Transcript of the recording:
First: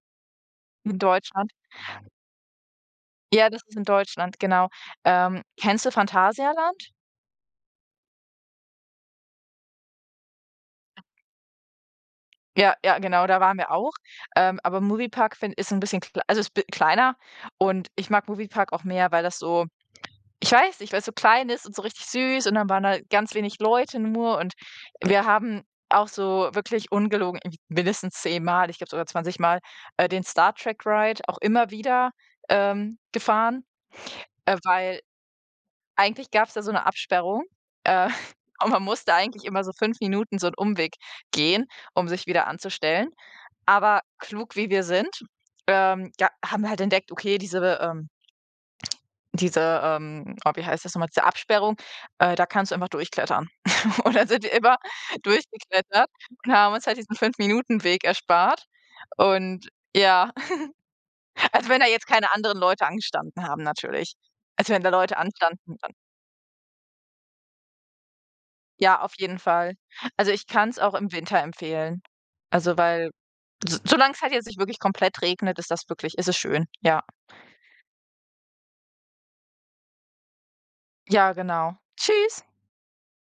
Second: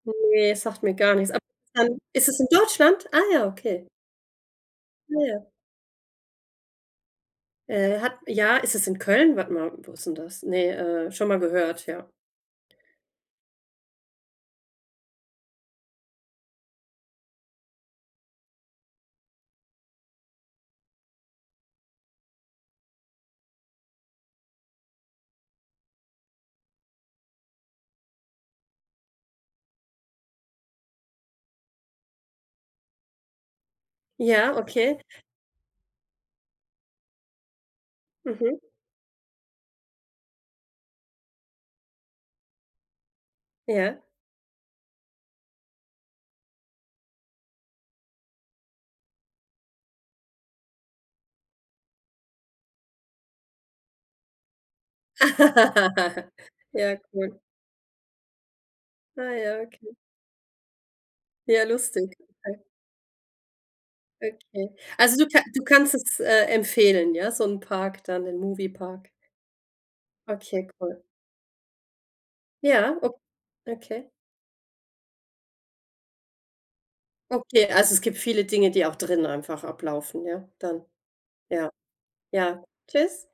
Ne, sagt mir In gar nix. Aber. Deutschland. [unintelligible] Ist es in Deutschland? Ah ja, Ja, das ist in okay. Deutschland, genau. Ah, Ähm, ja. kennst du Phantasialand? Äh, hat ja, ist es in Köln? Warte mal, wo ist denn das? Ne, äh, schon mal gehört, ja. Ja, ja, genau, da waren wir auch. Ähm, aber Movie Park find ist 'n bisschen klei also ist b kleiner und ich mag Movie Park auch mehr, weil das so ich weiß nicht, weil‘s so klein ist und so richtig süß und dann waren da ganz wenig Leute nur und wir haben auch so wirklich ungelogen, m mindestens zehnmal, ich glaube sogar zwanzigmal, äh, den Star Trek Ride auch immer wieder, ähm, gefahren, äh, Ja, weil okay. eigentlich gab‘s da so ‘ne Absperrung, äh, Mhm. und man musste eigentlich immer so 5 Minuten so 'n Umweg gehen, um sich wieder anzustellen. Ja. Aber, klug, wie wir sind, ähm, da haben wir halt entdeckt, okay, diese, ähm diese, ähm, oh, wie heißt das noch mal? Diese Absperrung, äh, da kannst du einfach durchklettern. Und, dann sind wir immer durchgeklettert und haben uns Ja, halt diesen 5 cool. Minuten Weg erspart Ah, ja, und, okay. ja. Ja, Also, wenn da lustig, jetzt keine anderen okay. Leute angestanden haben natürlich. Okay. Also, wenn da Also Leute du ka du anstanden, dann kannst es, äh, empfehlen, ja? So 'n Park dann, den Movie Ja, Park? auf jeden Fall. Also, ich Okay, kann‘s auch cool. im Winter empfehlen. Also, Ja, weil o so okay. solange's halt jetzt nicht wirklich komplett regnet, ist das wirklich ist es schön, ja. Okay, also es gibt viele Dinge, die auch drinnen einfach ablaufen, ja, dann? Ja, Ja. genau. Tschüss. Ja, tschüss.